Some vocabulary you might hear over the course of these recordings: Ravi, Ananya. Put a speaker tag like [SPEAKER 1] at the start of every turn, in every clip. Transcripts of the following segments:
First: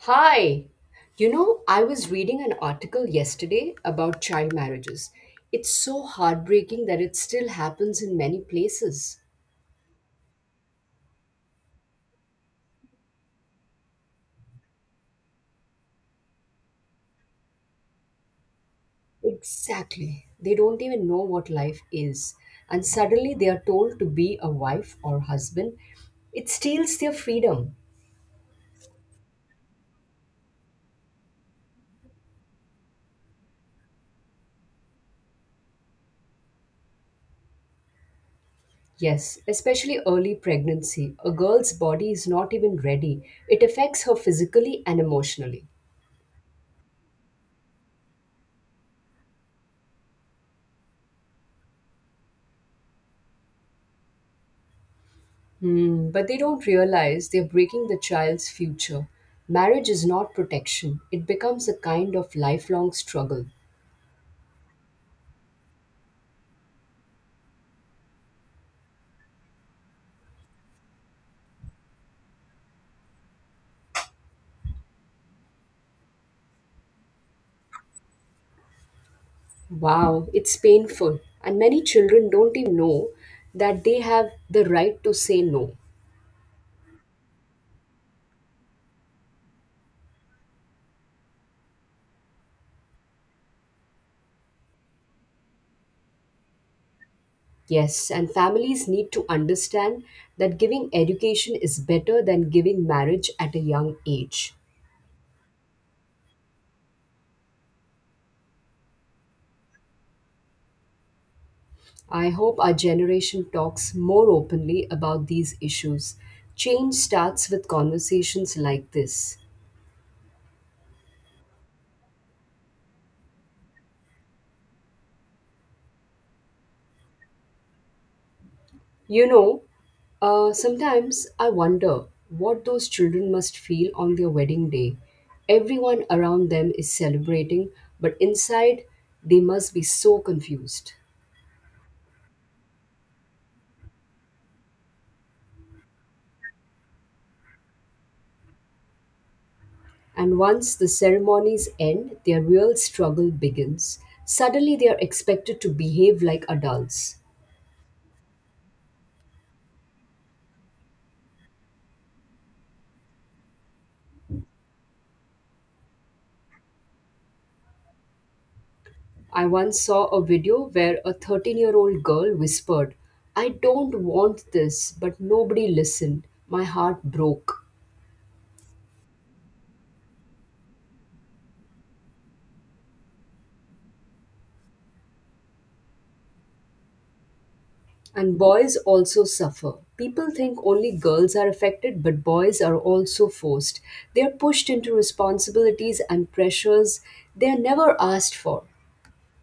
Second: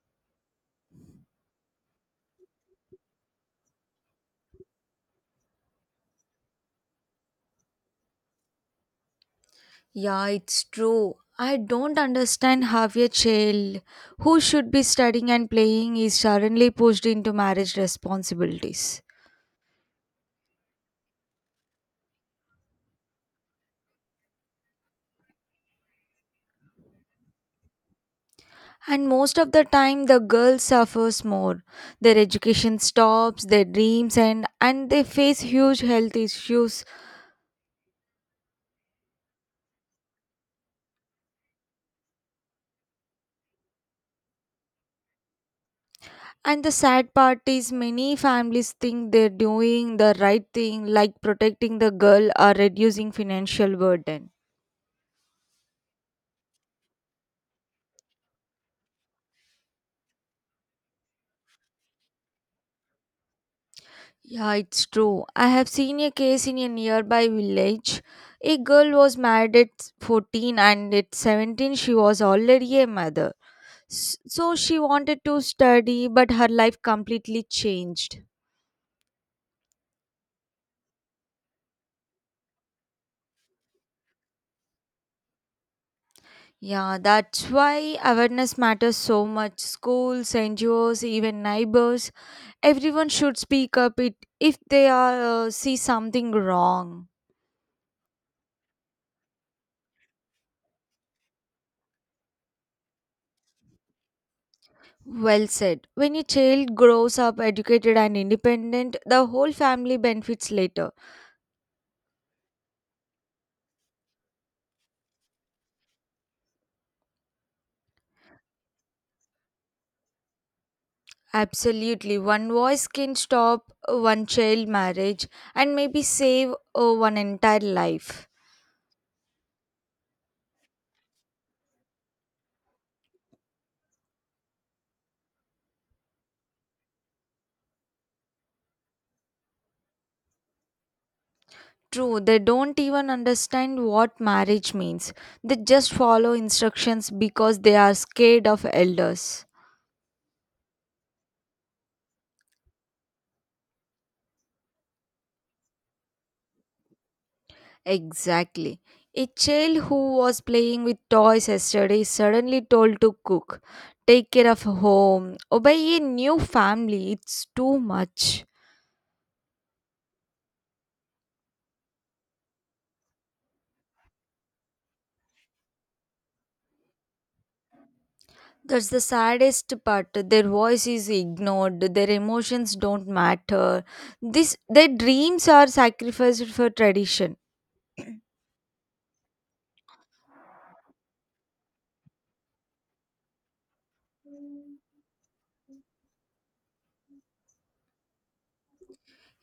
[SPEAKER 1] Hi. You know, I was reading an article yesterday about child marriages. It's so heartbreaking that it still happens in many places.
[SPEAKER 2] Yeah, it's true. I don't understand how a child who should be studying and playing is suddenly pushed into marriage responsibilities.
[SPEAKER 1] Exactly. They don't even know what life is. And suddenly they are told to be a wife or husband. It steals their freedom.
[SPEAKER 2] And most of the time, the girl suffers more. Their education stops, their dreams end, and they face huge health issues.
[SPEAKER 1] Yes, especially early pregnancy. A girl's body is not even ready, it affects her physically and emotionally.
[SPEAKER 2] And the sad part is, many families think they're doing the right thing, like protecting the girl or reducing financial burden.
[SPEAKER 1] But they don't realize they're breaking the child's future. Marriage is not protection, it becomes a kind of lifelong struggle.
[SPEAKER 2] Yeah, it's true. I have seen a case in a nearby village. A girl was married at 14 and at 17 she was already a mother. So she wanted to study, but her life completely changed.
[SPEAKER 1] Wow, it's painful. And many children don't even know that they have the right to say no.
[SPEAKER 2] Yeah, that's why awareness matters so much. Schools, NGOs, even neighbors, everyone should speak up it if they are see something wrong.
[SPEAKER 1] Yes, and families need to understand that giving education is better than giving marriage at a young age.
[SPEAKER 2] Well said. When a child grows up educated and independent, the whole family benefits later.
[SPEAKER 1] I hope our generation talks more openly about these issues. Change starts with conversations like this.
[SPEAKER 2] Absolutely. One voice can stop one child marriage and maybe save one entire life.
[SPEAKER 1] You know, sometimes I wonder what those children must feel on their wedding day. Everyone around them is celebrating, but inside they must be so confused.
[SPEAKER 2] True, they don't even understand what marriage means. They just follow instructions because they are scared of elders.
[SPEAKER 1] And once the ceremonies end, their real struggle begins. Suddenly they are expected to behave like adults.
[SPEAKER 2] Exactly. A child who was playing with toys yesterday is suddenly told to cook, take care of home, obey a new family. It's too much.
[SPEAKER 1] I once saw a video where a 13-year-old girl whispered, I don't want this, but nobody listened. My heart broke.
[SPEAKER 2] That's the saddest part. Their voice is ignored. Their emotions don't matter. This their dreams are sacrificed for tradition.
[SPEAKER 1] And boys also suffer. People think only girls are affected, but boys are also forced. They are pushed into responsibilities and pressures they are never asked for.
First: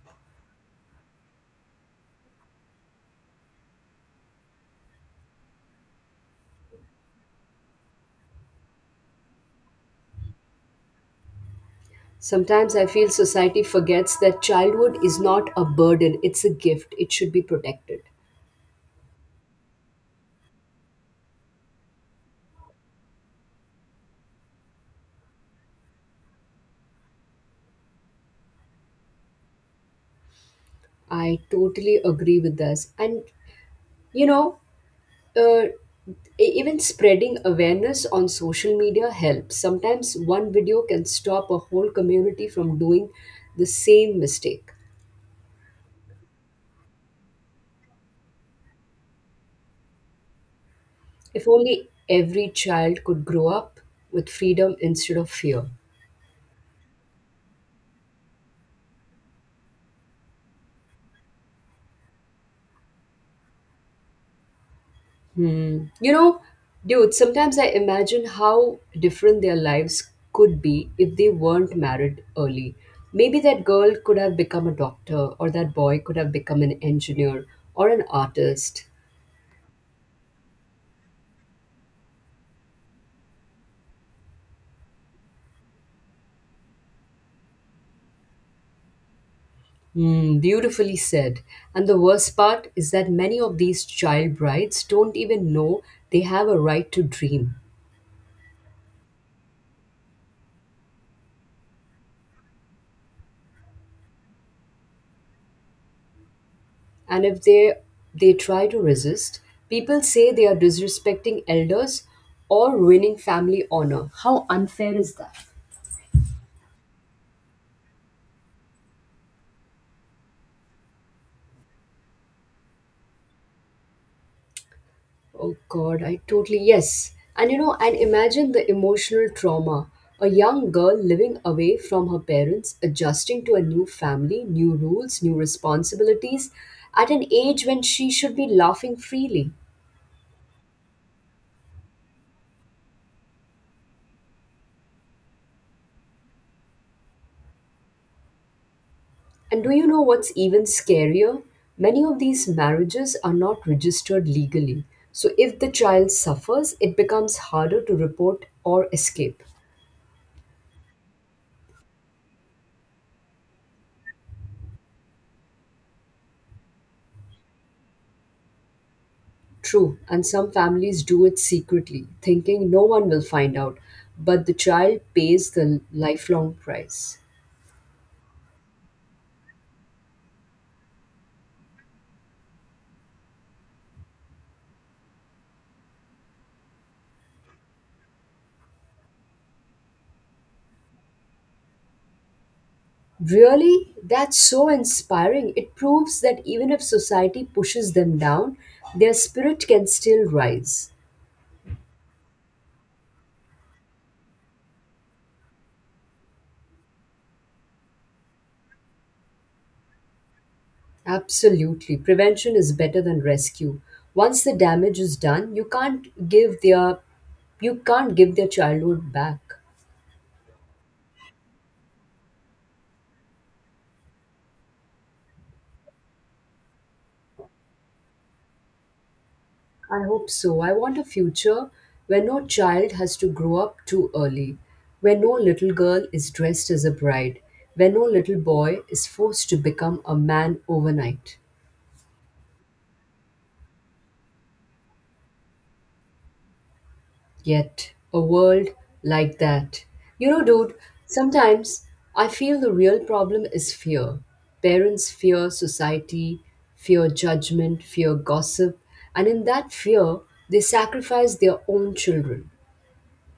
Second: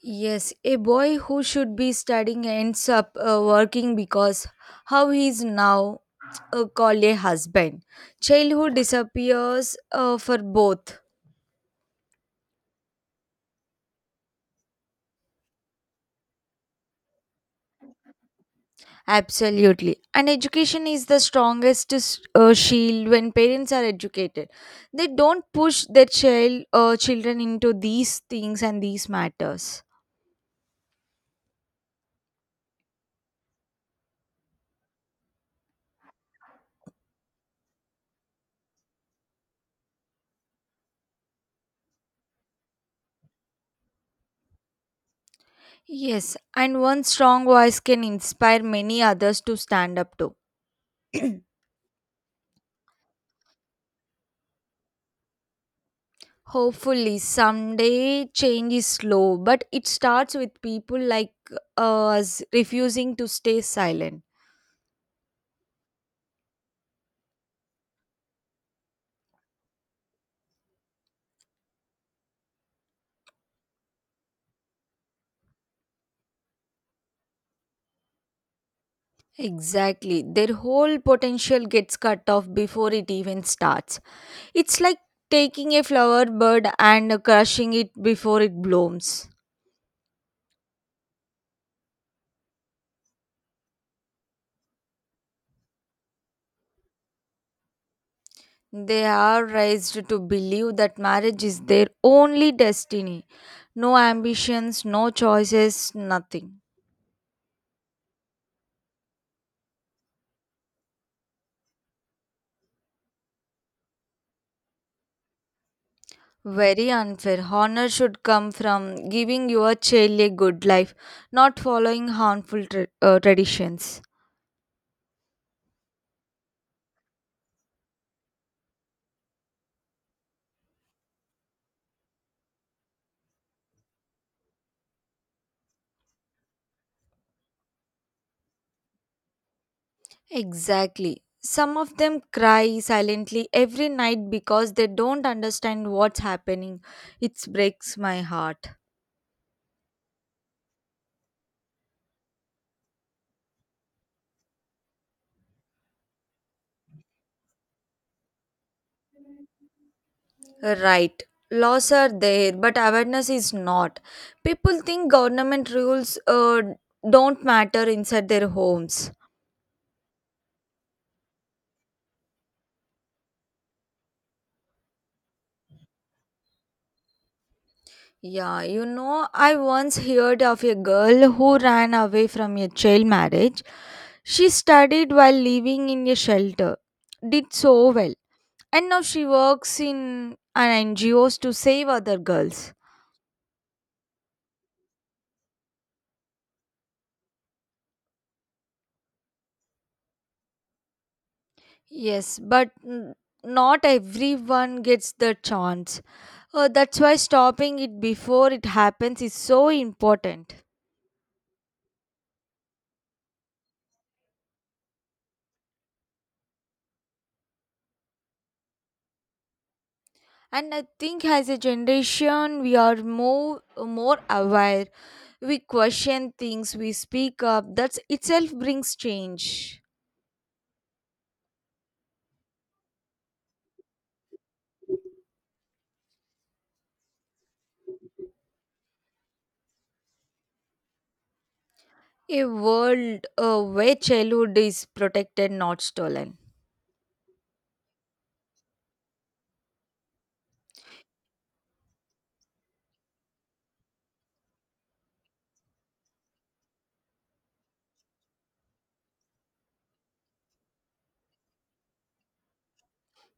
[SPEAKER 2] Yes, a boy who should be studying ends up working because how he is now called a husband. Childhood disappears for both.
[SPEAKER 1] Sometimes I feel society forgets that childhood is not a burden, it's a gift. It should be protected.
[SPEAKER 2] Absolutely. And education is the strongest shield when parents are educated. They don't push their child children into these things and these matters.
[SPEAKER 1] I totally agree with this. And, you know, uh, e- even spreading awareness on social media helps. Sometimes one video can stop a whole community from doing the same mistake.
[SPEAKER 2] Yes, and one strong voice can inspire many others to stand up to.
[SPEAKER 1] If only every child could grow up with freedom instead of fear.
[SPEAKER 2] Hopefully, someday change is slow, but it starts with people like us refusing to stay silent.
[SPEAKER 1] Hmm. You know, dude, sometimes I imagine how different their lives could be if they weren't married early. Maybe that girl could have become a doctor, or that boy could have become an engineer or an artist.
[SPEAKER 2] Exactly. Their whole potential gets cut off before it even starts. It's like taking a flower bud and crushing it before it blooms.
[SPEAKER 1] Hmm, beautifully said. And the worst part is that many of these child brides don't even know they have a right to dream.
[SPEAKER 2] They are raised to believe that marriage is their only destiny. No ambitions, no choices, nothing.
[SPEAKER 1] And if they try to resist, people say they are disrespecting elders or ruining family honor. How unfair is that?
[SPEAKER 2] Very unfair. Honor should come from giving your child a good life, not following harmful traditions.
[SPEAKER 1] Oh God, I totally, yes. And imagine the emotional trauma. A young girl living away from her parents, adjusting to a new family, new rules, new responsibilities, at an age when she should be laughing freely.
[SPEAKER 2] Exactly. Some of them cry silently every night because they don't understand what's happening. It breaks my heart.
[SPEAKER 1] And do you know what's even scarier? Many of these marriages are not registered legally. So if the child suffers, it becomes harder to report or escape.
[SPEAKER 2] Right. Laws are there, but awareness is not. People think government rules don't matter inside their homes.
[SPEAKER 1] True, and some families do it secretly, thinking no one will find out, but the child pays the lifelong price.
[SPEAKER 2] Yeah, you know, I once heard of a girl who ran away from a child marriage. She studied while living in a shelter, did so well. And now she works in an NGOs to save other girls.
[SPEAKER 1] Really? That's so inspiring. It proves that even if society pushes them down, their spirit can still rise.
[SPEAKER 2] Yes, but not everyone gets the chance. That's why stopping it before it happens is so important.
[SPEAKER 1] Absolutely. Prevention is better than rescue. Once the damage is done, you can't give their childhood back.
[SPEAKER 2] And I think as a generation, we are more aware. We question things. We speak up. That itself brings change.
[SPEAKER 1] I hope so. I want a future where no child has to grow up too early, where no little girl is dressed as a bride, where no little boy is forced to become a man overnight.
[SPEAKER 2] A world where childhood is protected, not stolen.
[SPEAKER 1] Yet, a world like that. You know, dude, sometimes I feel the real problem is fear. Parents fear society, fear judgment, fear gossip, and in that fear, they sacrifice their own children.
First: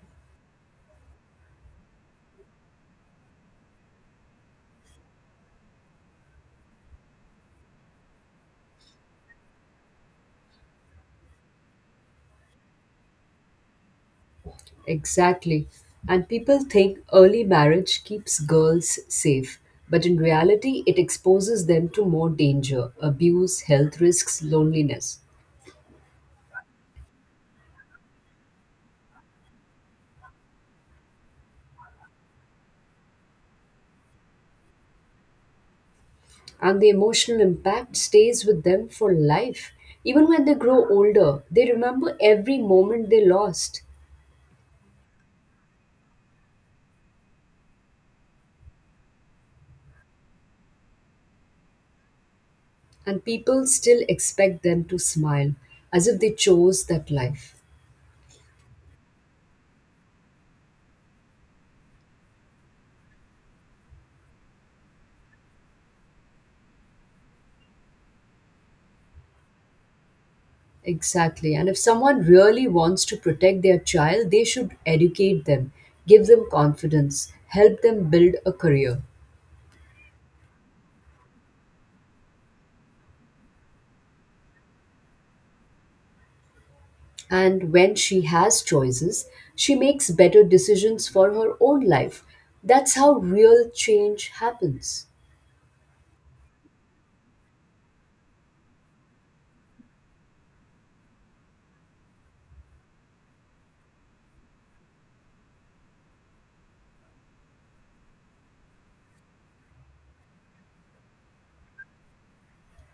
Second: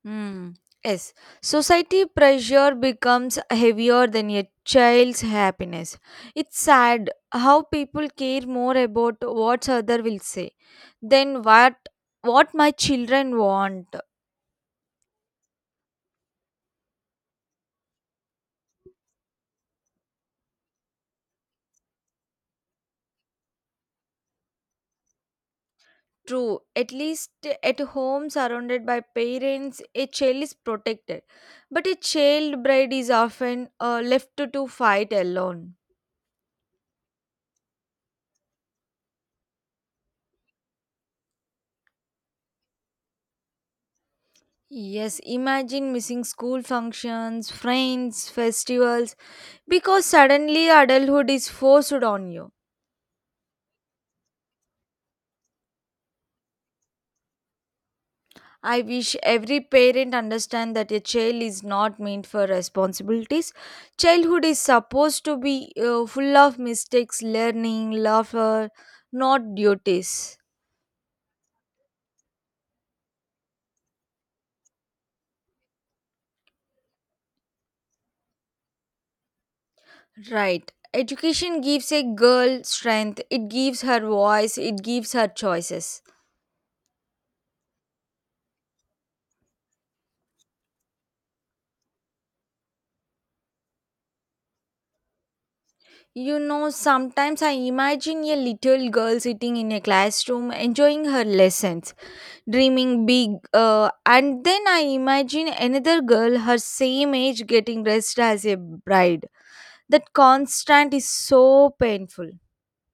[SPEAKER 2] Hmm. Yes, society pressure becomes heavier than a child's happiness. It's sad how people care more about what other will say than what my children want.
[SPEAKER 1] Exactly. And people think early marriage keeps girls safe, but in reality, it exposes them to more danger, abuse, health risks, loneliness.
[SPEAKER 2] True, at least at home surrounded by parents, a child is protected, but a child bride is often left to fight alone.
[SPEAKER 1] And the emotional impact stays with them for life. Even when they grow older, they remember every moment they lost,
[SPEAKER 2] Yes, imagine missing school functions, friends, festivals, because suddenly adulthood is forced on you.
[SPEAKER 1] and people still expect them to smile as if they chose that life.
[SPEAKER 2] I wish every parent understand that a child is not meant for responsibilities. Childhood is supposed to be full of mistakes, learning, laughter, not duties.
[SPEAKER 1] Exactly. And if someone really wants to protect their child, they should educate them, give them confidence, help them build a career.
[SPEAKER 2] Right. Education gives a girl strength, it gives her voice, it gives her choices.
[SPEAKER 1] And when she has choices, she makes better decisions for her own life. That's how real change happens.
[SPEAKER 2] You know, sometimes I imagine a little girl sitting in a classroom enjoying her lessons, dreaming big, and then I imagine another girl her same age getting dressed as a bride. That constant is so painful.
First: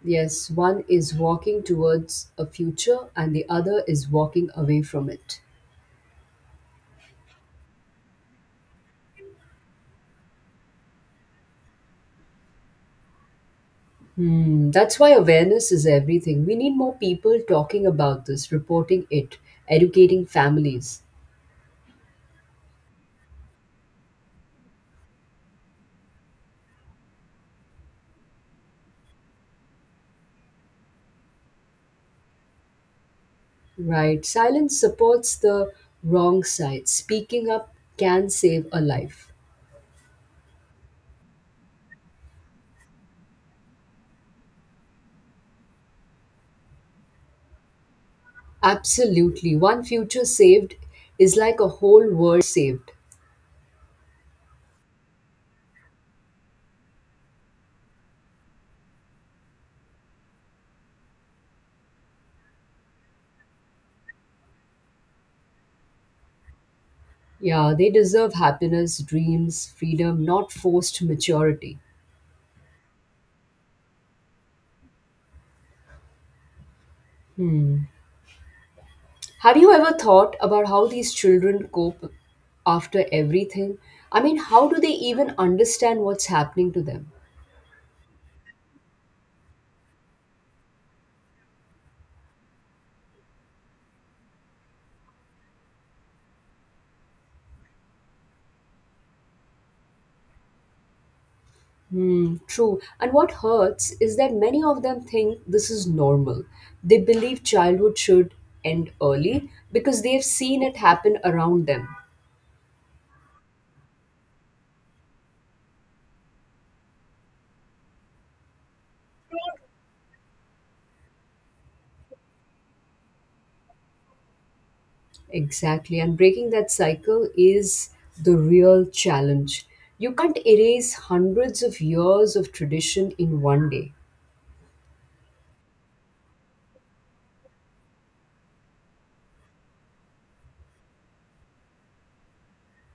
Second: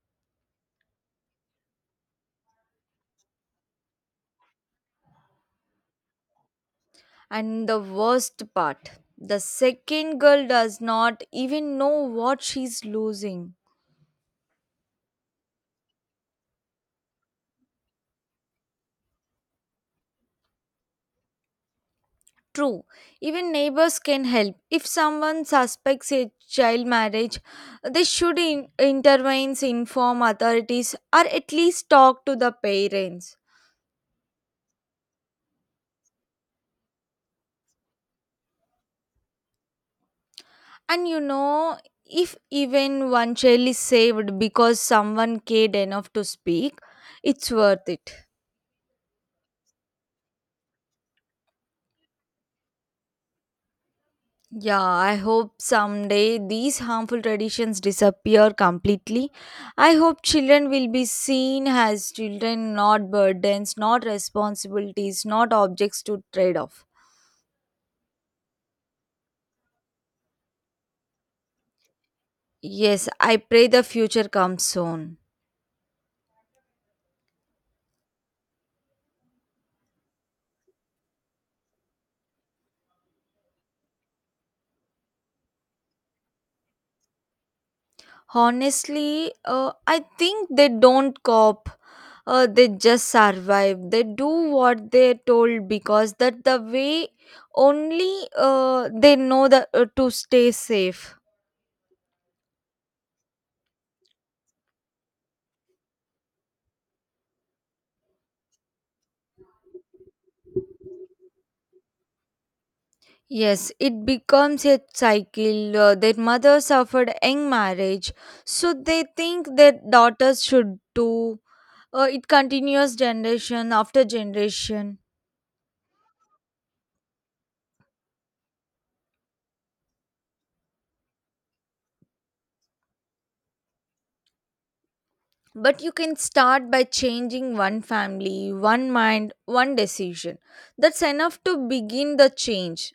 [SPEAKER 1] Yes, one is walking towards a future and the other is walking away from it.
[SPEAKER 2] And the worst part, the second girl does not even know what she's losing.
[SPEAKER 1] That's why awareness is everything. We need more people talking about this, reporting it, educating families.
[SPEAKER 2] True, even neighbors can help. If someone suspects a child marriage, they should intervene, inform authorities, or at least talk to the parents.
[SPEAKER 1] Right. Silence supports the wrong side. Speaking up can save a life.
[SPEAKER 2] And you know, if even one child is saved because someone cared enough to speak, it's worth it.
[SPEAKER 1] Absolutely. One future saved is like a whole world saved.
[SPEAKER 2] Yeah, I hope someday these harmful traditions disappear completely. I hope children will be seen as children, not burdens, not responsibilities, not objects to trade off.
[SPEAKER 1] Yeah, they deserve happiness, dreams, freedom, not forced maturity.
[SPEAKER 2] Yes, I pray the future comes soon.
[SPEAKER 1] Have you ever thought about how these children cope after everything? I mean, how do they even understand what's happening to them?
[SPEAKER 2] Honestly, I think they don't cope. They just survive. They do what they're told because that the way only they know that to stay safe.
[SPEAKER 1] Hmm, true. And what hurts is that many of them think this is normal. They believe childhood should end early because they've seen it happen around them.
[SPEAKER 2] Yes, it becomes a cycle. Their mother suffered young marriage, so they think their daughters should too. It continues generation after generation.
[SPEAKER 1] Exactly. And breaking that cycle is the real challenge. You can't erase hundreds of years of tradition in one day.
[SPEAKER 2] But you can start by changing one family, one mind, one decision. That's enough to begin the change.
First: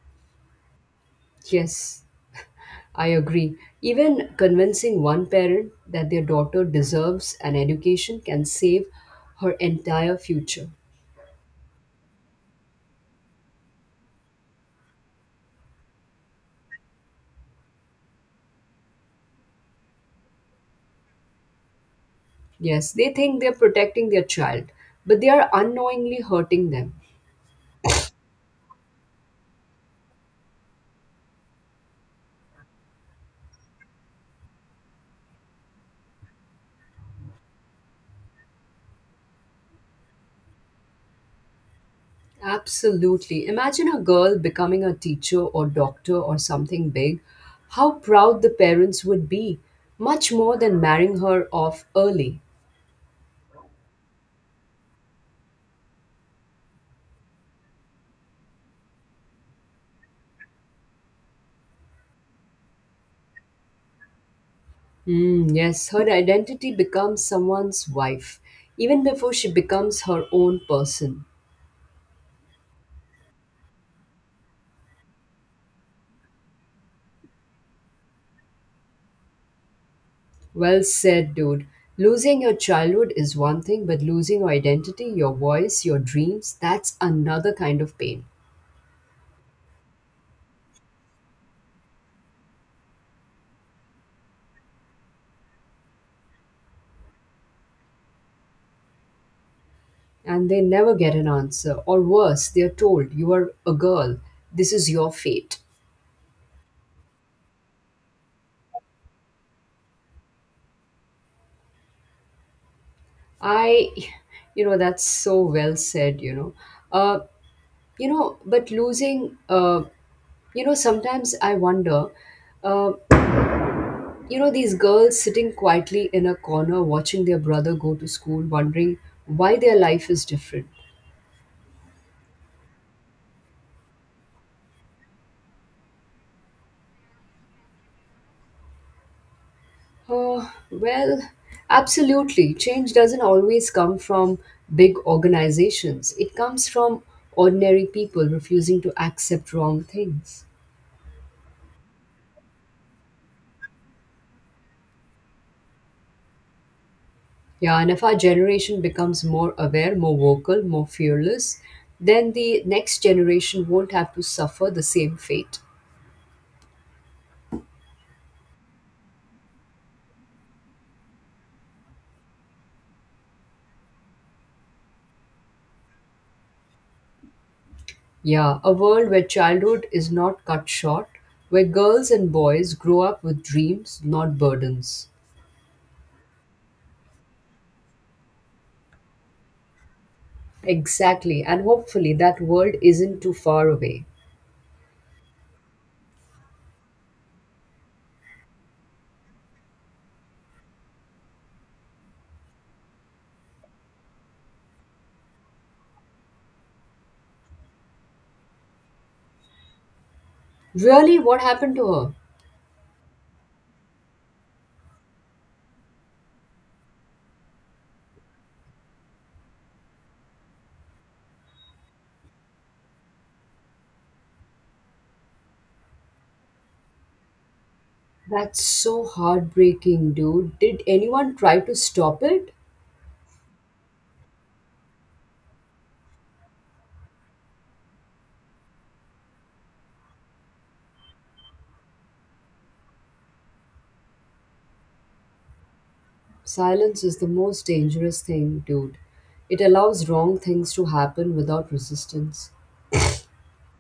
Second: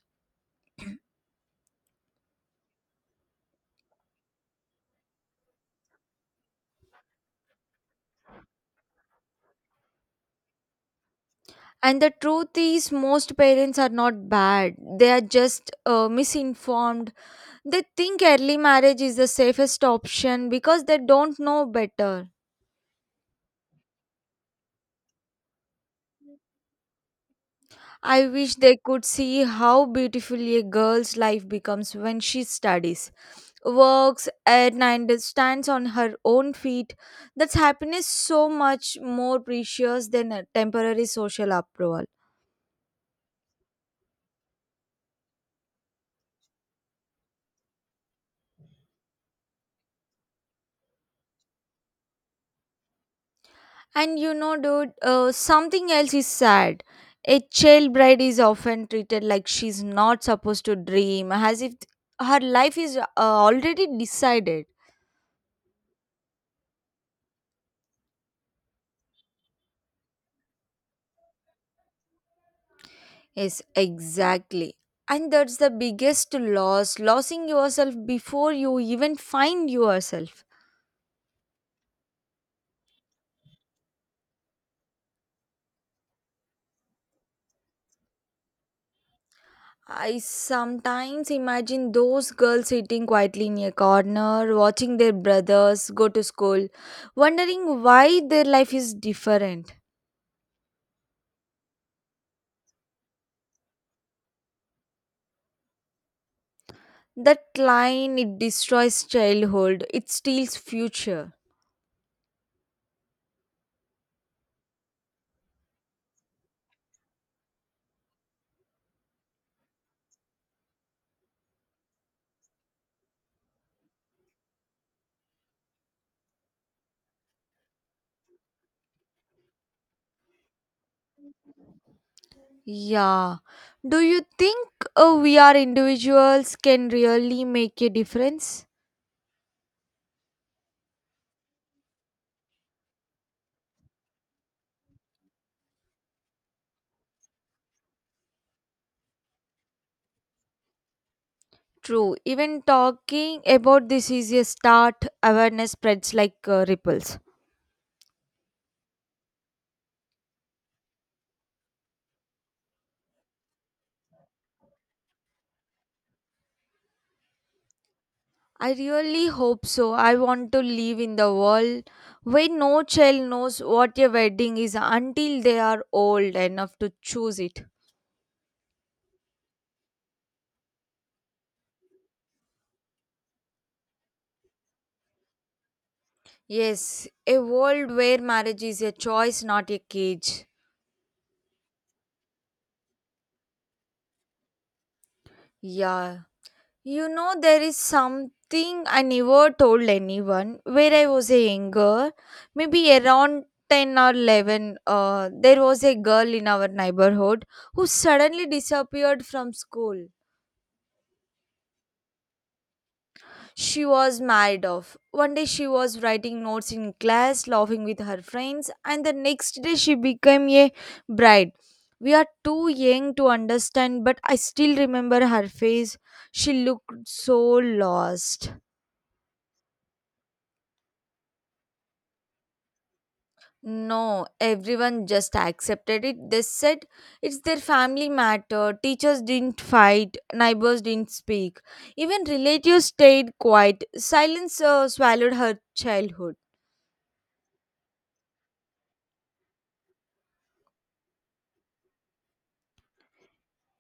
[SPEAKER 1] Yes, I agree. Even convincing one parent that their daughter deserves an education can save her entire future.
[SPEAKER 2] And the truth is, most parents are not bad. They are just misinformed. They think early marriage is the safest option because they don't know better.
[SPEAKER 1] Yes, they think they're protecting their child, but they are unknowingly hurting them.
[SPEAKER 2] I wish they could see how beautifully a girl's life becomes when she studies, works, and stands on her own feet. That's happiness so much more precious than a temporary social approval.
[SPEAKER 1] Absolutely. Imagine a girl becoming a teacher or doctor or something big. How proud the parents would be, much more than marrying her off early.
[SPEAKER 2] And you know, dude, something else is sad. A child bride is often treated like she's not supposed to dream, as if her life is already decided.
[SPEAKER 1] Mm, yes, her identity becomes someone's wife, even before she becomes her own person.
[SPEAKER 2] Yes, exactly. And that's the biggest loss, losing yourself before you even find yourself.
[SPEAKER 1] Well said, dude. Losing your childhood is one thing, but losing your identity, your voice, your dreams, that's another kind of pain.
[SPEAKER 2] I sometimes imagine those girls sitting quietly in a corner, watching their brothers go to school, wondering why their life is different.
[SPEAKER 1] And they never get an answer. Or worse, they are told, you are a girl. This is your fate.
[SPEAKER 2] That line, it destroys childhood, it steals future.
[SPEAKER 1] I, that's so well said. Uh, you know, but losing, uh, sometimes I wonder, uh, these girls sitting quietly in a corner watching their brother go to school, wondering why their life is different.
[SPEAKER 2] Yeah. Do you think we are individuals can really make a difference?
[SPEAKER 1] Well, absolutely. Change doesn't always come from big organizations, it comes from ordinary people refusing to accept wrong things.
[SPEAKER 2] True. Even talking about this is a start. Awareness spreads like ripples.
[SPEAKER 1] Yeah, and if our generation becomes more aware, more vocal, more fearless, then the next generation won't have to suffer the same fate.
[SPEAKER 2] I really hope so. I want to live in the world where no child knows what a wedding is until they are old enough to choose it.
[SPEAKER 1] Yeah, a world where childhood is not cut short, where girls and boys grow up with dreams, not burdens.
[SPEAKER 2] Yes, a world where marriage is a choice, not a cage.
[SPEAKER 1] Exactly, and hopefully that world isn't too far away.
[SPEAKER 2] Yeah. You know, there is something I never told anyone. Where I was a young, maybe around 10 or 11, there was a girl in our neighborhood who suddenly disappeared from school.
[SPEAKER 1] Really, what happened to her?
[SPEAKER 2] She was married off. One day she was writing notes in class, laughing with her friends, and the next day she became a bride. We are too young to understand, but I still remember her face. She looked so lost.
[SPEAKER 1] That's so heartbreaking, dude. Did anyone try to stop it?
[SPEAKER 2] No, everyone just accepted it. They said it's their family matter. Teachers didn't fight, neighbors didn't speak. Even relatives stayed quiet. Silence swallowed her childhood.
[SPEAKER 1] Silence is the most dangerous thing, dude. It allows wrong things to happen without resistance.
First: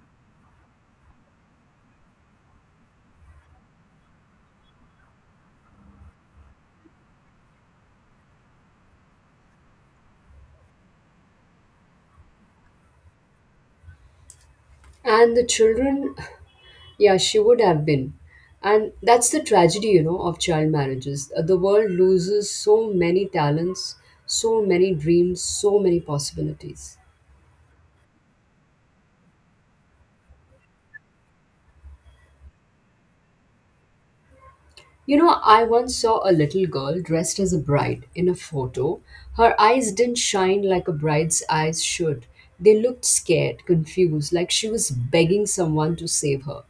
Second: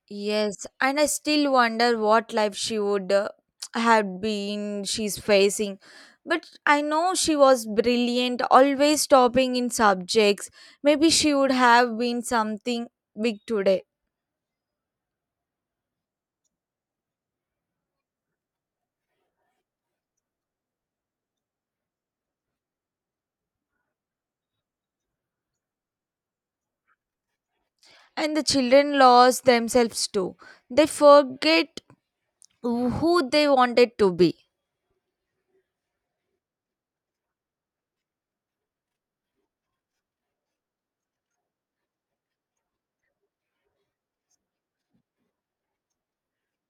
[SPEAKER 2] Yes, and I still wonder what life she would have been she's facing. But I know she was brilliant, always topping in subjects. Maybe she would have been something big today.
[SPEAKER 1] And the children, yeah, she would have been. And that's the tragedy, you know, of child marriages. The world loses so many talents, so many dreams, so many possibilities.
[SPEAKER 2] And the children lost themselves too. They forget who they wanted to be.
[SPEAKER 1] You know, I once saw a little girl dressed as a bride in a photo. Her eyes didn't shine like a bride's eyes should. They looked scared, confused, like she was begging someone to save her.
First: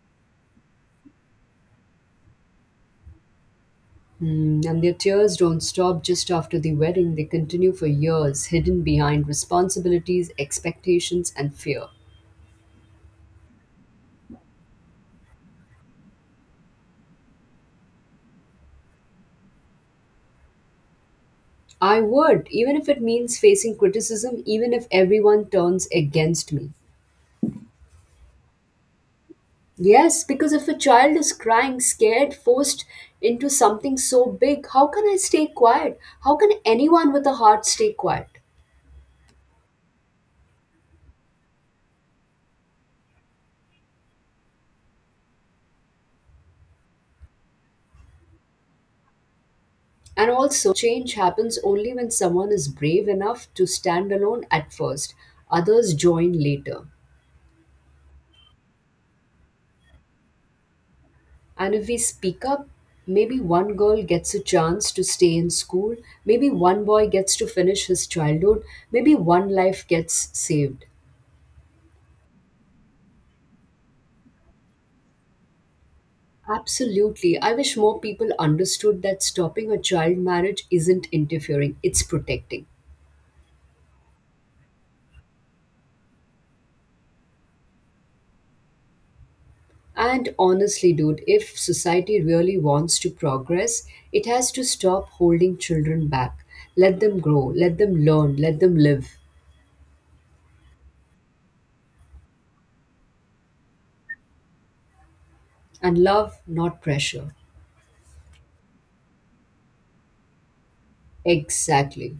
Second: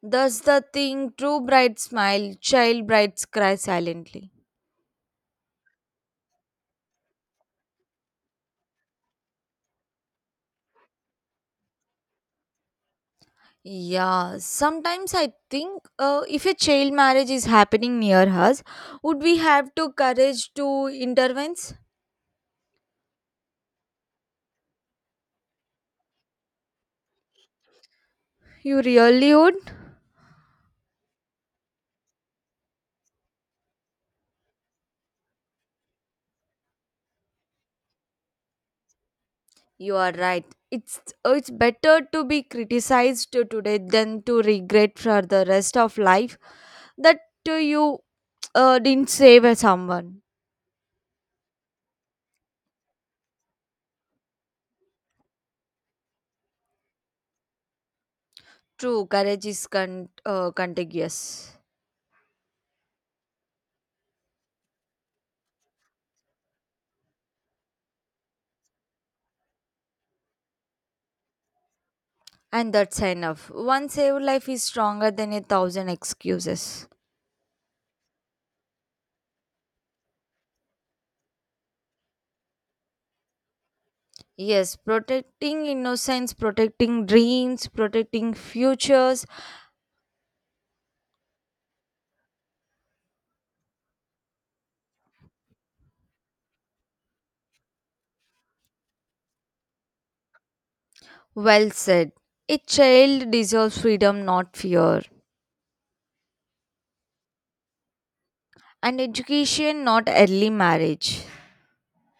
[SPEAKER 2] Thus, the thing true brides smile, child brides cry silently.
[SPEAKER 1] And their tears don't stop just after the wedding, they continue for years, hidden behind responsibilities, expectations, and fear.
[SPEAKER 2] Yeah, sometimes I think if a child marriage is happening near us, would we have to courage to intervene?
[SPEAKER 1] I would, even if it means facing criticism, even if everyone turns against me.
[SPEAKER 2] You really would?
[SPEAKER 1] Yes, because if a child is crying, scared, forced into something so big, how can I stay quiet? How can anyone with a heart stay quiet?
[SPEAKER 2] You are right. It's it's better to be criticized today than to regret for the rest of life that you didn't save a someone.
[SPEAKER 1] And also, change happens only when someone is brave enough to stand alone at first, others join later.
[SPEAKER 2] True, courage is contagious.
[SPEAKER 1] And if we speak up, maybe one girl gets a chance to stay in school, maybe one boy gets to finish his childhood, maybe one life gets saved.
[SPEAKER 2] And that's enough. One saved life is stronger than a thousand excuses.
[SPEAKER 1] Absolutely. I wish more people understood that stopping a child marriage isn't interfering, it's protecting.
[SPEAKER 2] Yes, protecting innocence, protecting dreams, protecting futures.
[SPEAKER 1] And honestly, dude, if society really wants to progress, it has to stop holding children back. Let them grow, let them learn, let them live.
[SPEAKER 2] Well said. A child deserves freedom, not fear.
[SPEAKER 1] And love, not pressure.
[SPEAKER 2] And education, not early marriage.
[SPEAKER 1] Exactly.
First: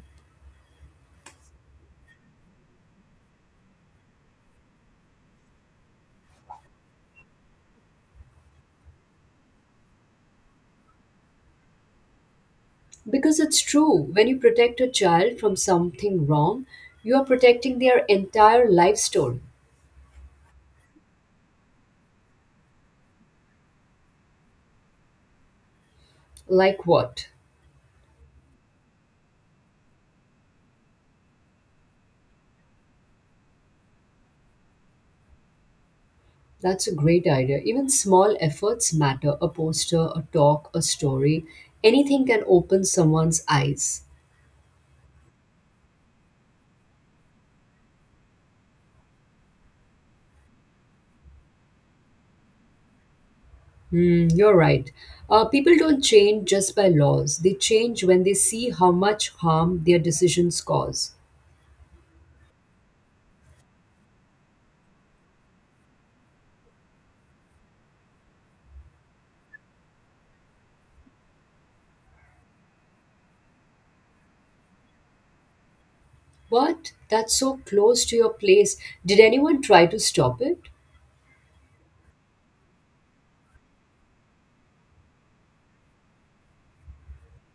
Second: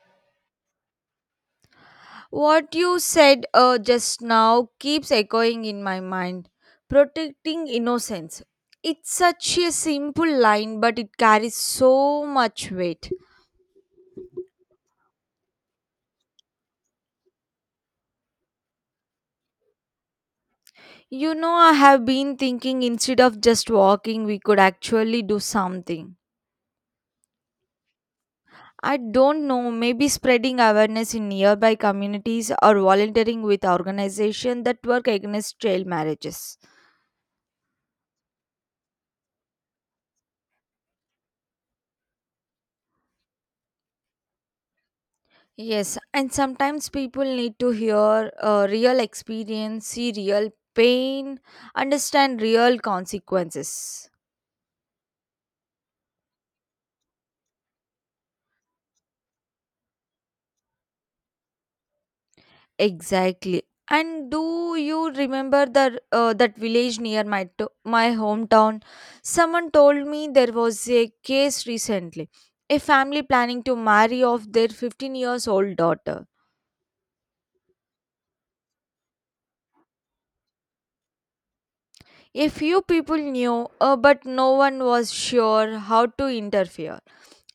[SPEAKER 2] What you said just now keeps echoing in my mind. Protecting innocence. It's such a simple line, but it carries so much weight.
[SPEAKER 1] Because it's true, when you protect a child from something wrong, you are protecting their entire life story.
[SPEAKER 2] You know, I have been thinking instead of just walking, we could actually do something.
[SPEAKER 1] Like what?
[SPEAKER 2] I don't know, maybe spreading awareness in nearby communities or volunteering with organizations that work against child marriages.
[SPEAKER 1] That's a great idea. Even small efforts matter. A poster, a talk, a story, anything can open someone's eyes.
[SPEAKER 2] Yes, and sometimes people need to hear real experience, see real pain, understand real consequences.
[SPEAKER 1] Hmm, you're right. People don't change just by laws, they change when they see how much harm their decisions cause.
[SPEAKER 2] Exactly. And do you remember the that village near my hometown? Someone told me there was a case recently. A family planning to marry off their 15 years old daughter.
[SPEAKER 1] What? That's so close to your place. Did anyone try to stop it?
[SPEAKER 2] A few people knew, but no one was sure how to interfere.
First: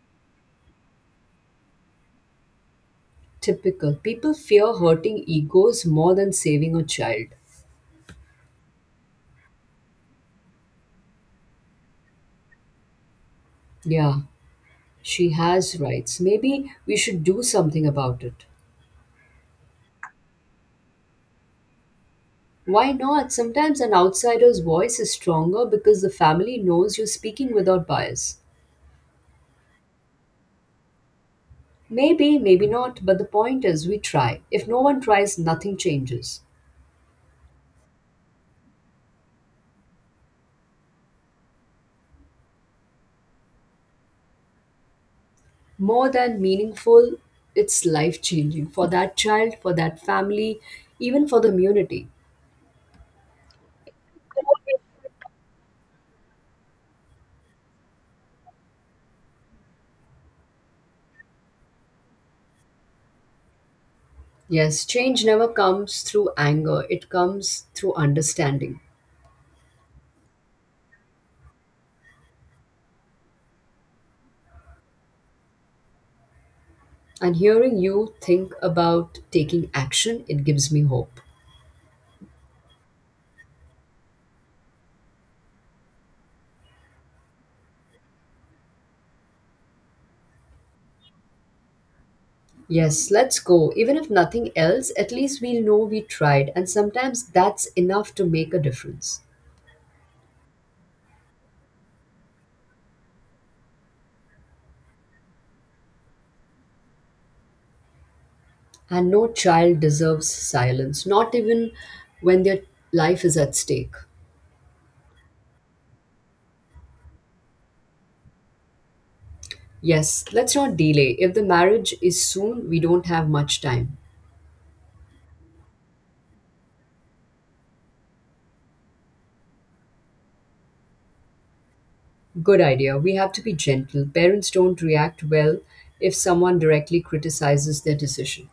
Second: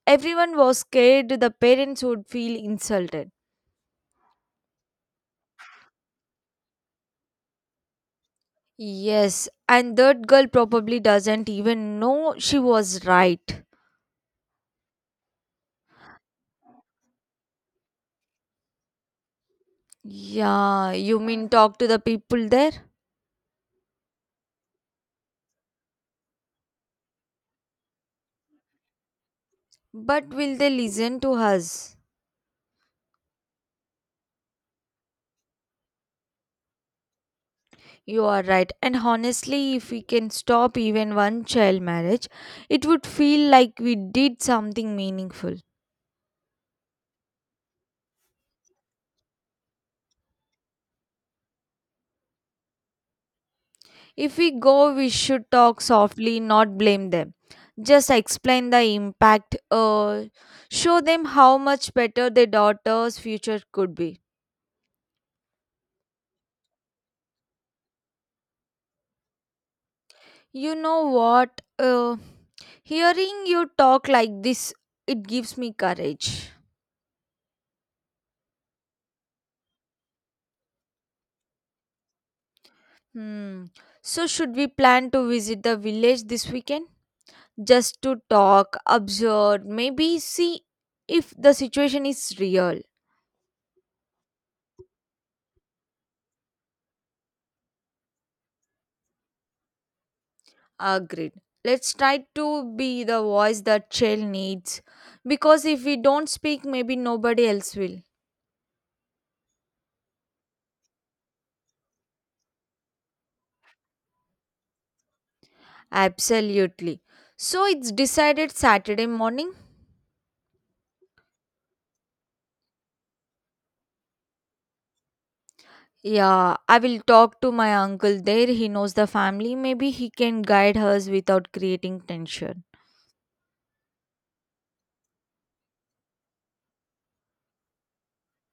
[SPEAKER 2] Everyone was scared the parents would feel insulted.
[SPEAKER 1] Typical. People fear hurting egos more than saving a child.
[SPEAKER 2] Yes, and that girl probably doesn't even know she was right.
[SPEAKER 1] Yeah, she has rights. Maybe we should do something about it.
[SPEAKER 2] Yeah, you mean talk to the people there?
[SPEAKER 1] Why not? Sometimes an outsider's voice is stronger because the family knows you're speaking without bias.
[SPEAKER 2] But will they listen to us?
[SPEAKER 1] Maybe, maybe not, but the point is we try. If no one tries, nothing changes.
[SPEAKER 2] You are right. And honestly, if we can stop even one child marriage, it would feel like we did something meaningful.
[SPEAKER 1] More than meaningful, it's life changing for that child, for that family, even for the community.
[SPEAKER 2] If we go, we should talk softly, not blame them. Just explain the impact, show them how much better their daughter's future could be.
[SPEAKER 1] Yes, change never comes through anger, it comes through understanding.
[SPEAKER 2] You know what? Hearing you talk like this, it gives me courage.
[SPEAKER 1] And hearing you think about taking action, it gives me hope.
[SPEAKER 2] Hmm. So, should we plan to visit the village this weekend? Just to talk, observe, maybe see if the situation is real.
[SPEAKER 1] Yes, let's go. Even if nothing else, at least we'll know we tried, and sometimes that's enough to make a difference.
[SPEAKER 2] Agreed. Let's try to be the voice that child needs because if we don't speak, maybe nobody else will.
[SPEAKER 1] And no child deserves silence, not even when their life is at stake.
[SPEAKER 2] Absolutely. So it's decided Saturday morning.
[SPEAKER 1] Yes, let's not delay. If the marriage is soon, we don't have much time.
[SPEAKER 2] Yeah, I will talk to my uncle there. He knows the family. Maybe he can guide us without creating
[SPEAKER 1] Good
[SPEAKER 2] tension.
[SPEAKER 1] idea. We have to be gentle. Parents don't react well if someone directly criticizes their decision.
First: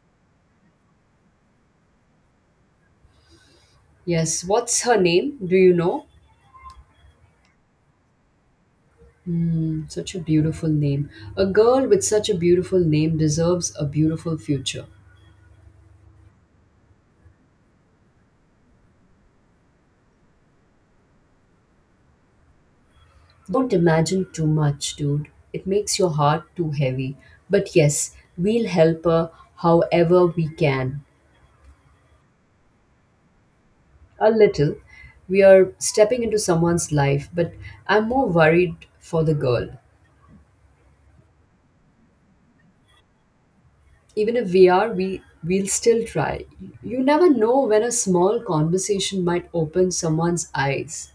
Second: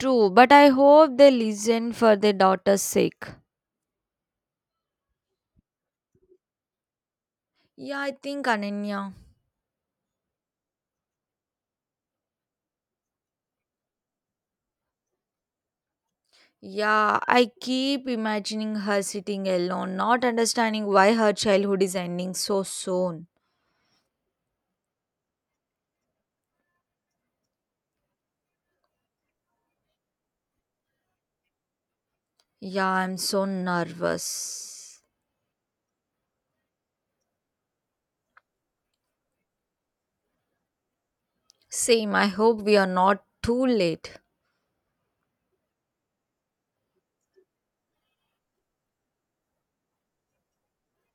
[SPEAKER 2] True, but I hope they listen for their daughter's sake.
[SPEAKER 1] Yes, what's her name? Do you know?
[SPEAKER 2] Yeah, I think Ananya.
[SPEAKER 1] Mm, such a beautiful name. A girl with such a beautiful name deserves a beautiful future.
[SPEAKER 2] Yeah, I keep imagining her sitting alone, not understanding why her childhood is ending so soon.
[SPEAKER 1] Don't imagine too much, dude. It makes your heart too heavy. But yes, we'll help her however we can.
[SPEAKER 2] Yeah, I'm so
[SPEAKER 1] A little.
[SPEAKER 2] nervous.
[SPEAKER 1] We are stepping into someone's life, but I'm more worried for the girl.
[SPEAKER 2] Same, I hope we are not too late.
[SPEAKER 1] Even if we are, we'll still try. You never know when a small conversation might open someone's eyes.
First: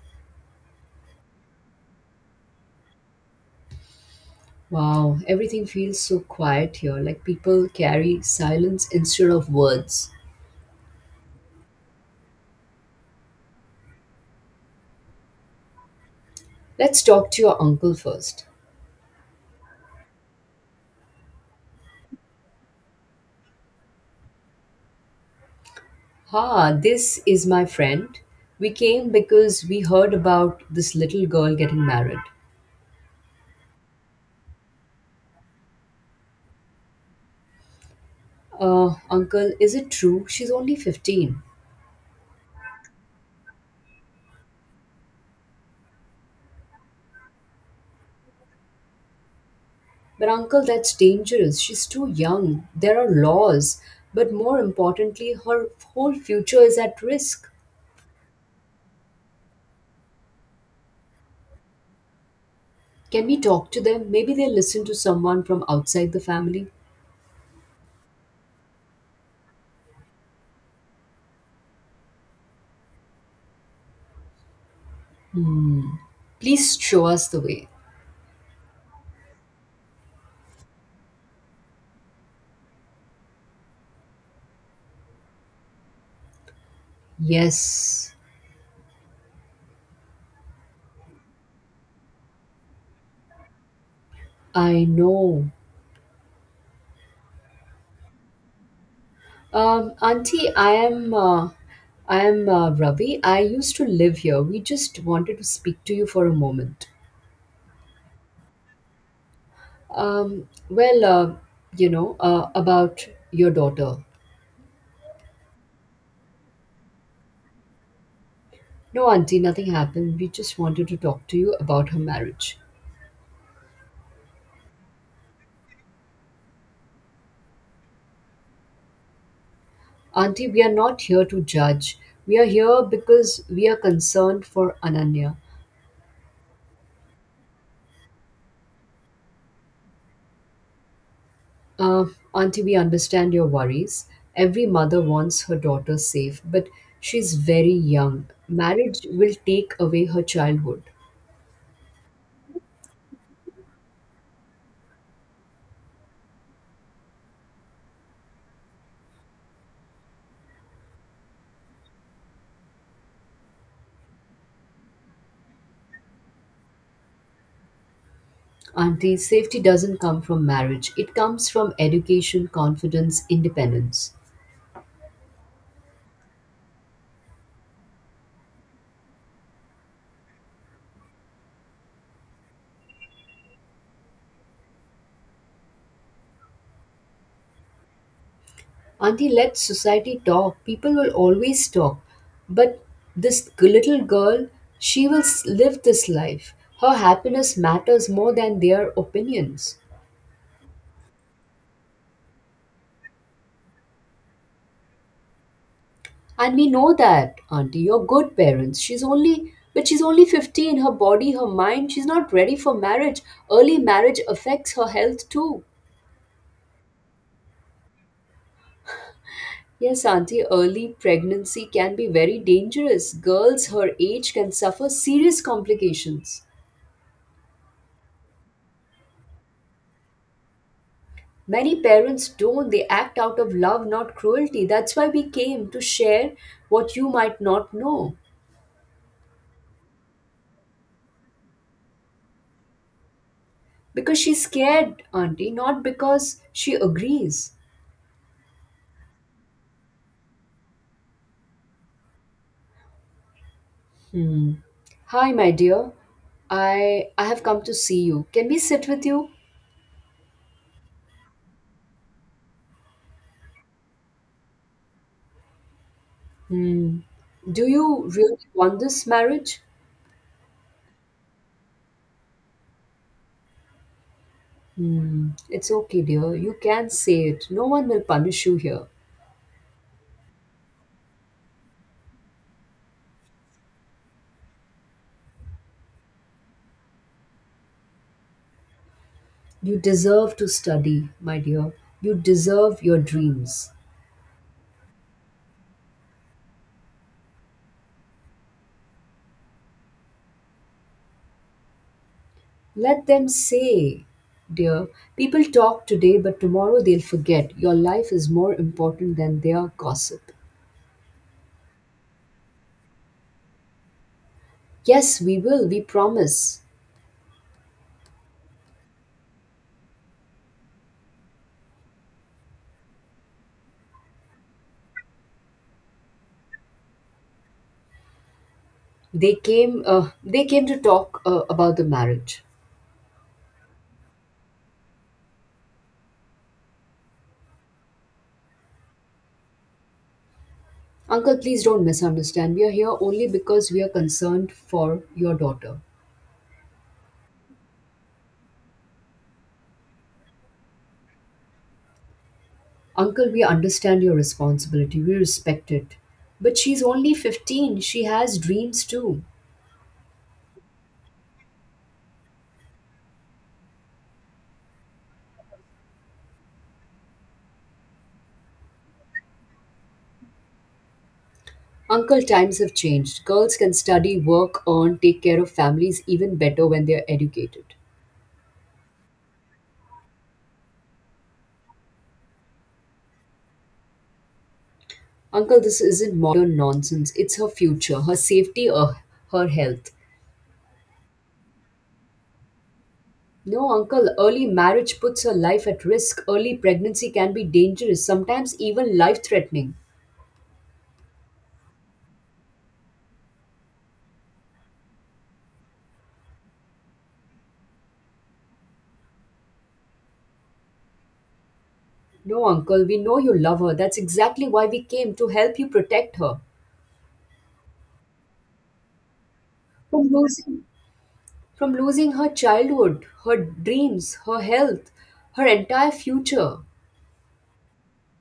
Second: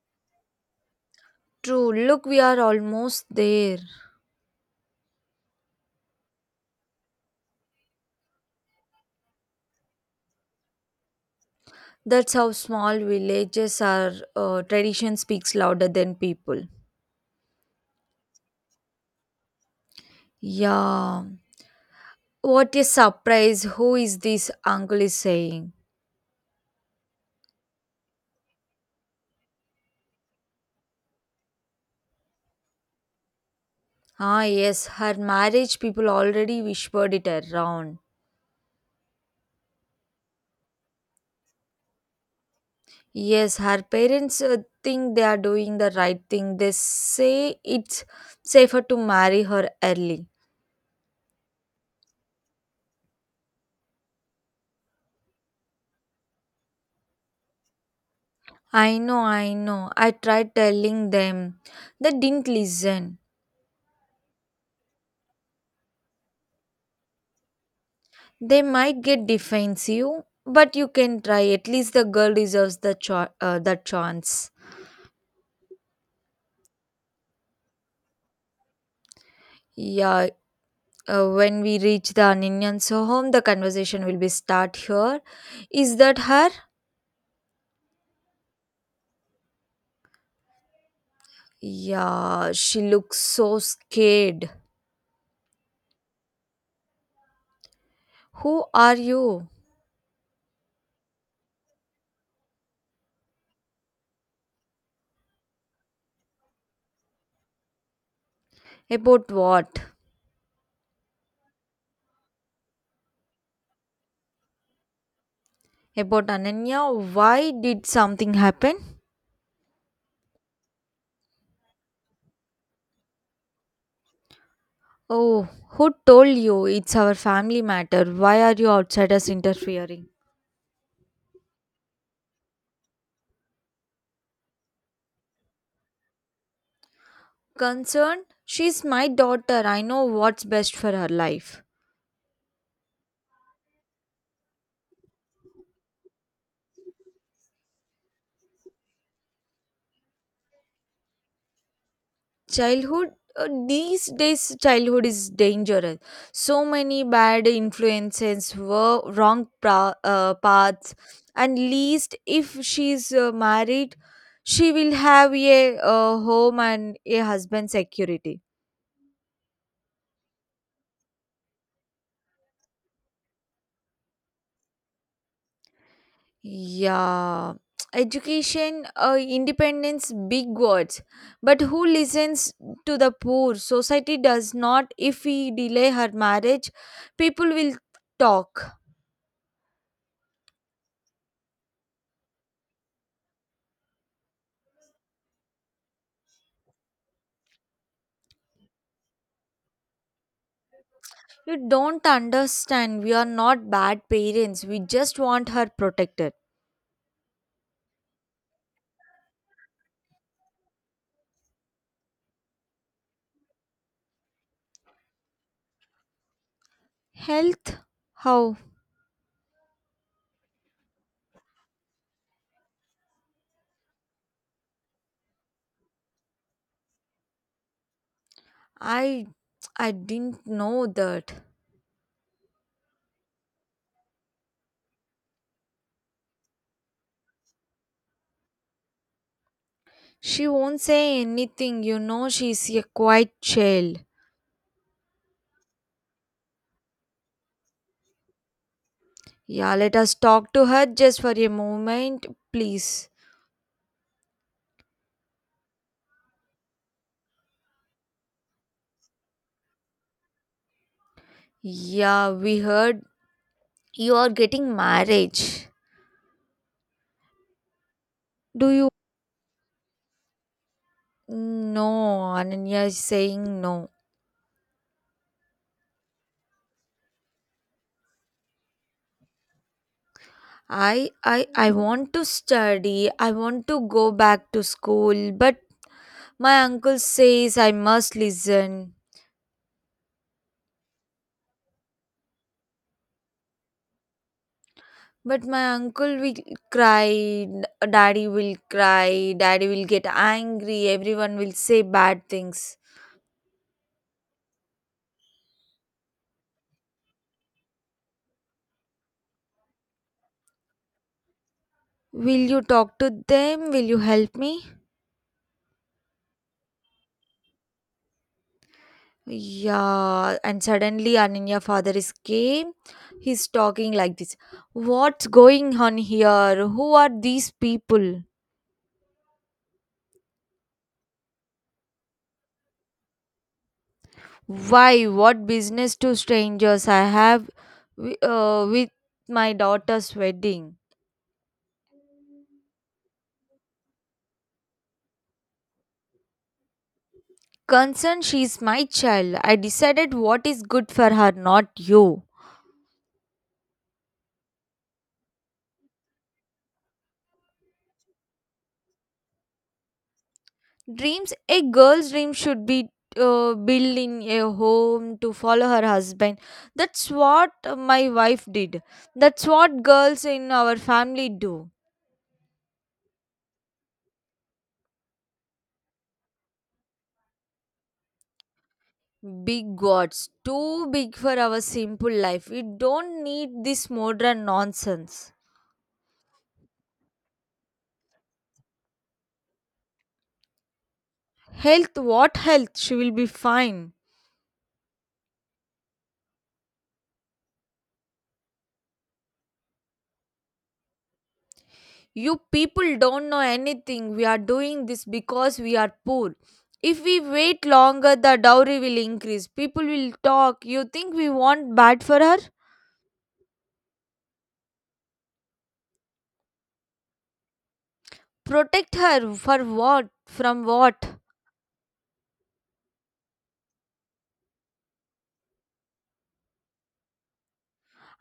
[SPEAKER 2] True, look, we are almost there.
[SPEAKER 1] Wow, everything feels so quiet here, like people carry silence instead of words.
[SPEAKER 2] That's how small villages are. Tradition speaks louder than people.
[SPEAKER 1] Let's talk to your uncle first.
[SPEAKER 2] Yeah. What a surprise. Who is this uncle is saying?
[SPEAKER 1] Ha, this is my friend. We came because we heard about this little girl getting married.
[SPEAKER 2] Ah, yes, her marriage people already whispered it around.
[SPEAKER 1] Uncle, is it true? She's only 15.
[SPEAKER 2] Yes, her parents think they are doing the right thing. They say it's safer to marry her
[SPEAKER 1] But
[SPEAKER 2] early.
[SPEAKER 1] uncle, that's dangerous. She's too young. There are laws. But more importantly, her whole future is at risk.
[SPEAKER 2] I know, I know. I tried telling them. They didn't listen.
[SPEAKER 1] Can we talk to them? Maybe they'll listen to someone from outside the family.
[SPEAKER 2] They might get defensive, but you can try. At least the girl deserves the chance.
[SPEAKER 1] Please show us the way.
[SPEAKER 2] Yeah, when we reach the Ananyan's home, the conversation will be start here. Is that her?
[SPEAKER 1] Yes,
[SPEAKER 2] Yeah, she looks so scared.
[SPEAKER 1] I know.
[SPEAKER 2] Who are you?
[SPEAKER 1] Auntie, I am Ravi. I used to live here. We just wanted to speak to you for a moment.
[SPEAKER 2] About what?
[SPEAKER 1] Um, well, uh, about your daughter.
[SPEAKER 2] About Ananya? Why did something happen?
[SPEAKER 1] No, Auntie, nothing happened. We just wanted to talk to you about her marriage.
[SPEAKER 2] Oh, who told you it's our family matter? Why are you outsiders interfering?
[SPEAKER 1] Auntie, we are not here to judge. We are here because we are concerned for Ananya.
[SPEAKER 2] Concerned? She's my daughter. I know what's best for her life.
[SPEAKER 1] Uh, Auntie, we understand your worries. Every mother wants her daughter safe, but she's very young. Marriage will take away her childhood.
[SPEAKER 2] Childhood? These days, childhood is dangerous. So many bad influences, wrong paths, and least if she's married, she will have a home and a husband security.
[SPEAKER 1] Auntie, safety doesn't come from marriage, it comes from education, confidence, independence.
[SPEAKER 2] Yeah, education, independence, big words. But who listens to the poor? Society does not. If we delay her marriage, people will talk.
[SPEAKER 1] Auntie, let society talk. People will always talk. But this little girl, live this life. Her happiness matters more than their opinions.
[SPEAKER 2] You don't understand. We are not bad parents. We just want her protected.
[SPEAKER 1] And we know that, Auntie, you're good parents. She's only 15. Her body, her mind, she's not ready for marriage. Early marriage affects her health too.
[SPEAKER 2] Health? How?
[SPEAKER 1] Yes, Auntie, early pregnancy can be very dangerous. Girls her age can suffer serious complications.
[SPEAKER 2] I I didn't know that.
[SPEAKER 1] Many parents don't. They act out of love, not cruelty. That's why we came to share what you might not know.
[SPEAKER 2] She won't say anything, she's a quiet child.
[SPEAKER 1] Because she's scared, Auntie, not because she agrees.
[SPEAKER 2] Yeah, let us talk to her just for a moment, please.
[SPEAKER 1] Hmm. Hi, my dear. I have come to see you. Can we sit with you?
[SPEAKER 2] Yeah, we heard you are getting marriage.
[SPEAKER 1] Hmm. Do you really
[SPEAKER 2] Do
[SPEAKER 1] want
[SPEAKER 2] you?
[SPEAKER 1] this marriage?
[SPEAKER 2] No, Ananya is saying no.
[SPEAKER 1] Hmm. It's okay, dear. You can say it. No one will punish you here.
[SPEAKER 2] I want to study. I want to go back to school, but my uncle says I must listen.
[SPEAKER 1] You deserve to study, my dear. You deserve your dreams.
[SPEAKER 2] But my uncle will cry, daddy will cry, daddy will get angry, everyone will say bad things.
[SPEAKER 1] Let them say, dear. People talk today, but tomorrow they'll forget. Your life is more important than their gossip.
[SPEAKER 2] Will you talk to them? Will you help me?
[SPEAKER 1] Yes, we will. We promise.
[SPEAKER 2] Yeah, and suddenly Ananya father is came. He's talking like this. What's going on here? Who are these people?
[SPEAKER 1] They came. They came to talk about the marriage.
[SPEAKER 2] Why? What business to strangers I have with my daughter's wedding?
[SPEAKER 1] Uncle, please don't misunderstand. We are here only because we are concerned for your daughter.
[SPEAKER 2] Concerned, she's my child. I decided what is good for her, not you.
[SPEAKER 1] Uncle, we understand your responsibility. We respect it. But she's only 15. She has dreams too.
[SPEAKER 2] Dreams, a girl's dream should be built in a home to follow her husband. That's what my wife did. That's what girls in our family do.
[SPEAKER 1] Uncle, times have changed. Girls can study, work, earn, take care of families even better when they're educated.
[SPEAKER 2] Big gods, too big for our simple life. We don't need this modern nonsense.
[SPEAKER 1] Uncle, this isn't modern nonsense. It's her future, her safety, or her health.
[SPEAKER 2] Health, what health? She will be
[SPEAKER 1] No,
[SPEAKER 2] fine.
[SPEAKER 1] uncle, early marriage puts her life at risk. Early pregnancy can be dangerous, sometimes even life threatening.
[SPEAKER 2] You people don't know anything. We are doing this because we are poor. If we wait longer, the dowry will increase. People will talk. You think we want bad for her?
[SPEAKER 1] No, uncle, we know you love her. That's exactly why we came to help you protect her
[SPEAKER 2] Protect her for
[SPEAKER 1] from
[SPEAKER 2] what?
[SPEAKER 1] losing
[SPEAKER 2] From what?
[SPEAKER 1] from losing her childhood, her dreams, her health, her entire future.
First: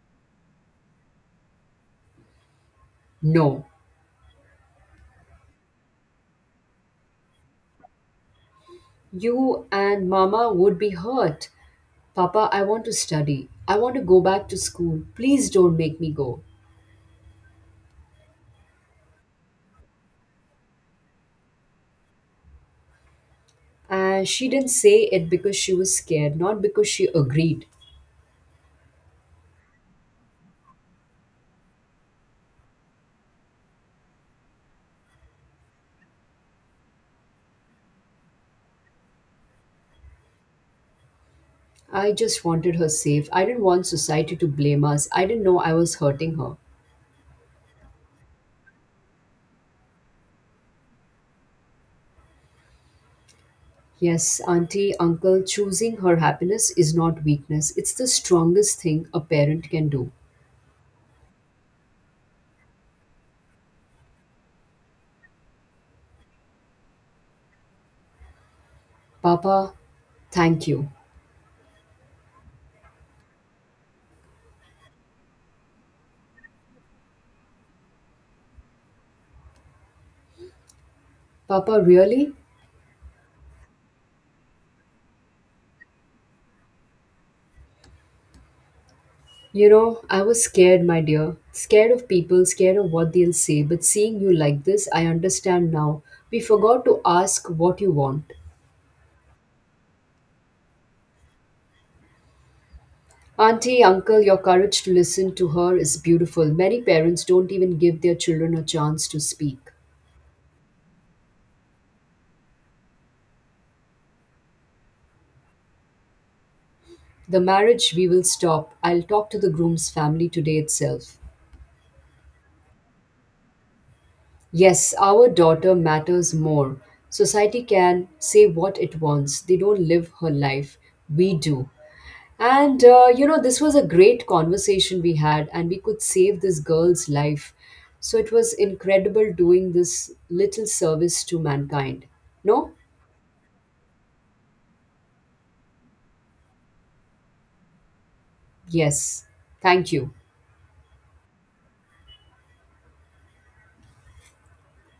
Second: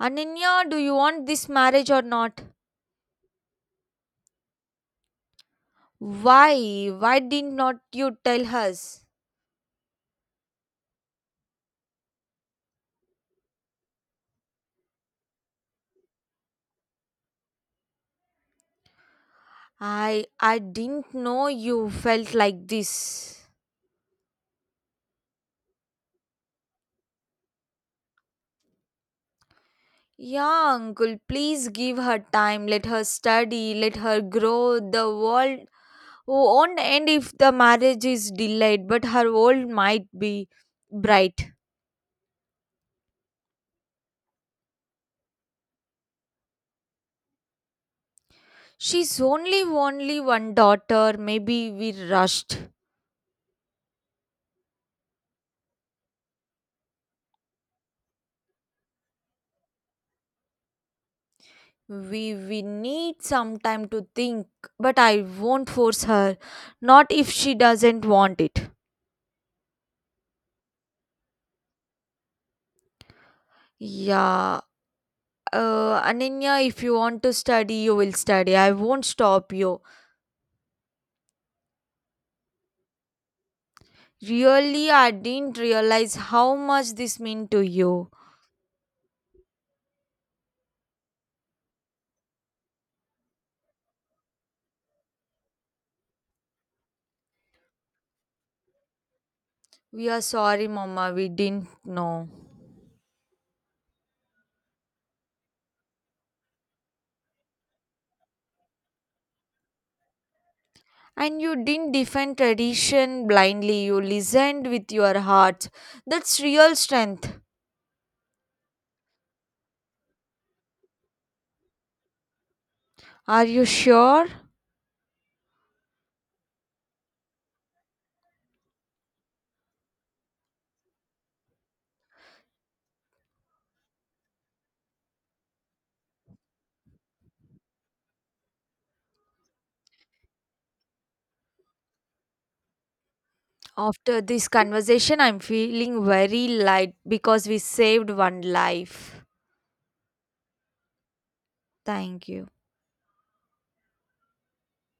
[SPEAKER 2] Ananya, do you want this marriage or not?
[SPEAKER 1] No.
[SPEAKER 2] Why? Why did not you tell us?
[SPEAKER 1] You and mama would be hurt. Papa, I want to study. I want to go back to school. Please don't make me go.
[SPEAKER 2] I didn't know you felt like this.
[SPEAKER 1] And she didn't say it because she was scared, not because she agreed.
[SPEAKER 2] Yeah, uncle, please give her time. Let her study. Let her grow. The world. Oh, on end if the marriage is delayed, but her world might be bright.
[SPEAKER 1] I just wanted her safe. I didn't want society to blame us. I didn't know I was hurting her.
[SPEAKER 2] She's only one daughter. Maybe we rushed.
[SPEAKER 1] Yes, auntie, uncle, choosing her happiness is not weakness. It's the strongest thing a parent can do.
[SPEAKER 2] We need some time to think, but I won't force her. Not if she doesn't want it.
[SPEAKER 1] Papa, thank you.
[SPEAKER 2] Yeah. Ananya, if you want to study, you will study. I won't stop you.
[SPEAKER 1] Papa, really?
[SPEAKER 2] Really, I didn't realize how much this meant to you.
[SPEAKER 1] You know, I was scared, my dear. Scared of people, scared of what they'll say. But seeing you like this, I understand now. We forgot to ask what you want.
[SPEAKER 2] We are sorry, Mama. We didn't know.
[SPEAKER 1] Auntie, uncle, your courage to listen to her is beautiful. Many parents don't even give their children a chance to speak.
[SPEAKER 2] And you didn't defend tradition blindly, you listened with your heart. That's real strength.
[SPEAKER 1] The marriage we will stop. I'll talk to the groom's family today itself.
[SPEAKER 2] Are you sure?
[SPEAKER 1] Yes, our daughter matters more. Society can say what it wants, they don't live her life. We do. And you know, this was a great conversation we had, and we could save this girl's life. So it was incredible doing this little service to mankind. No?
[SPEAKER 2] After this conversation, I'm feeling very light because we saved one
[SPEAKER 1] Yes.
[SPEAKER 2] life.
[SPEAKER 1] Thank you.
[SPEAKER 2] Thank you.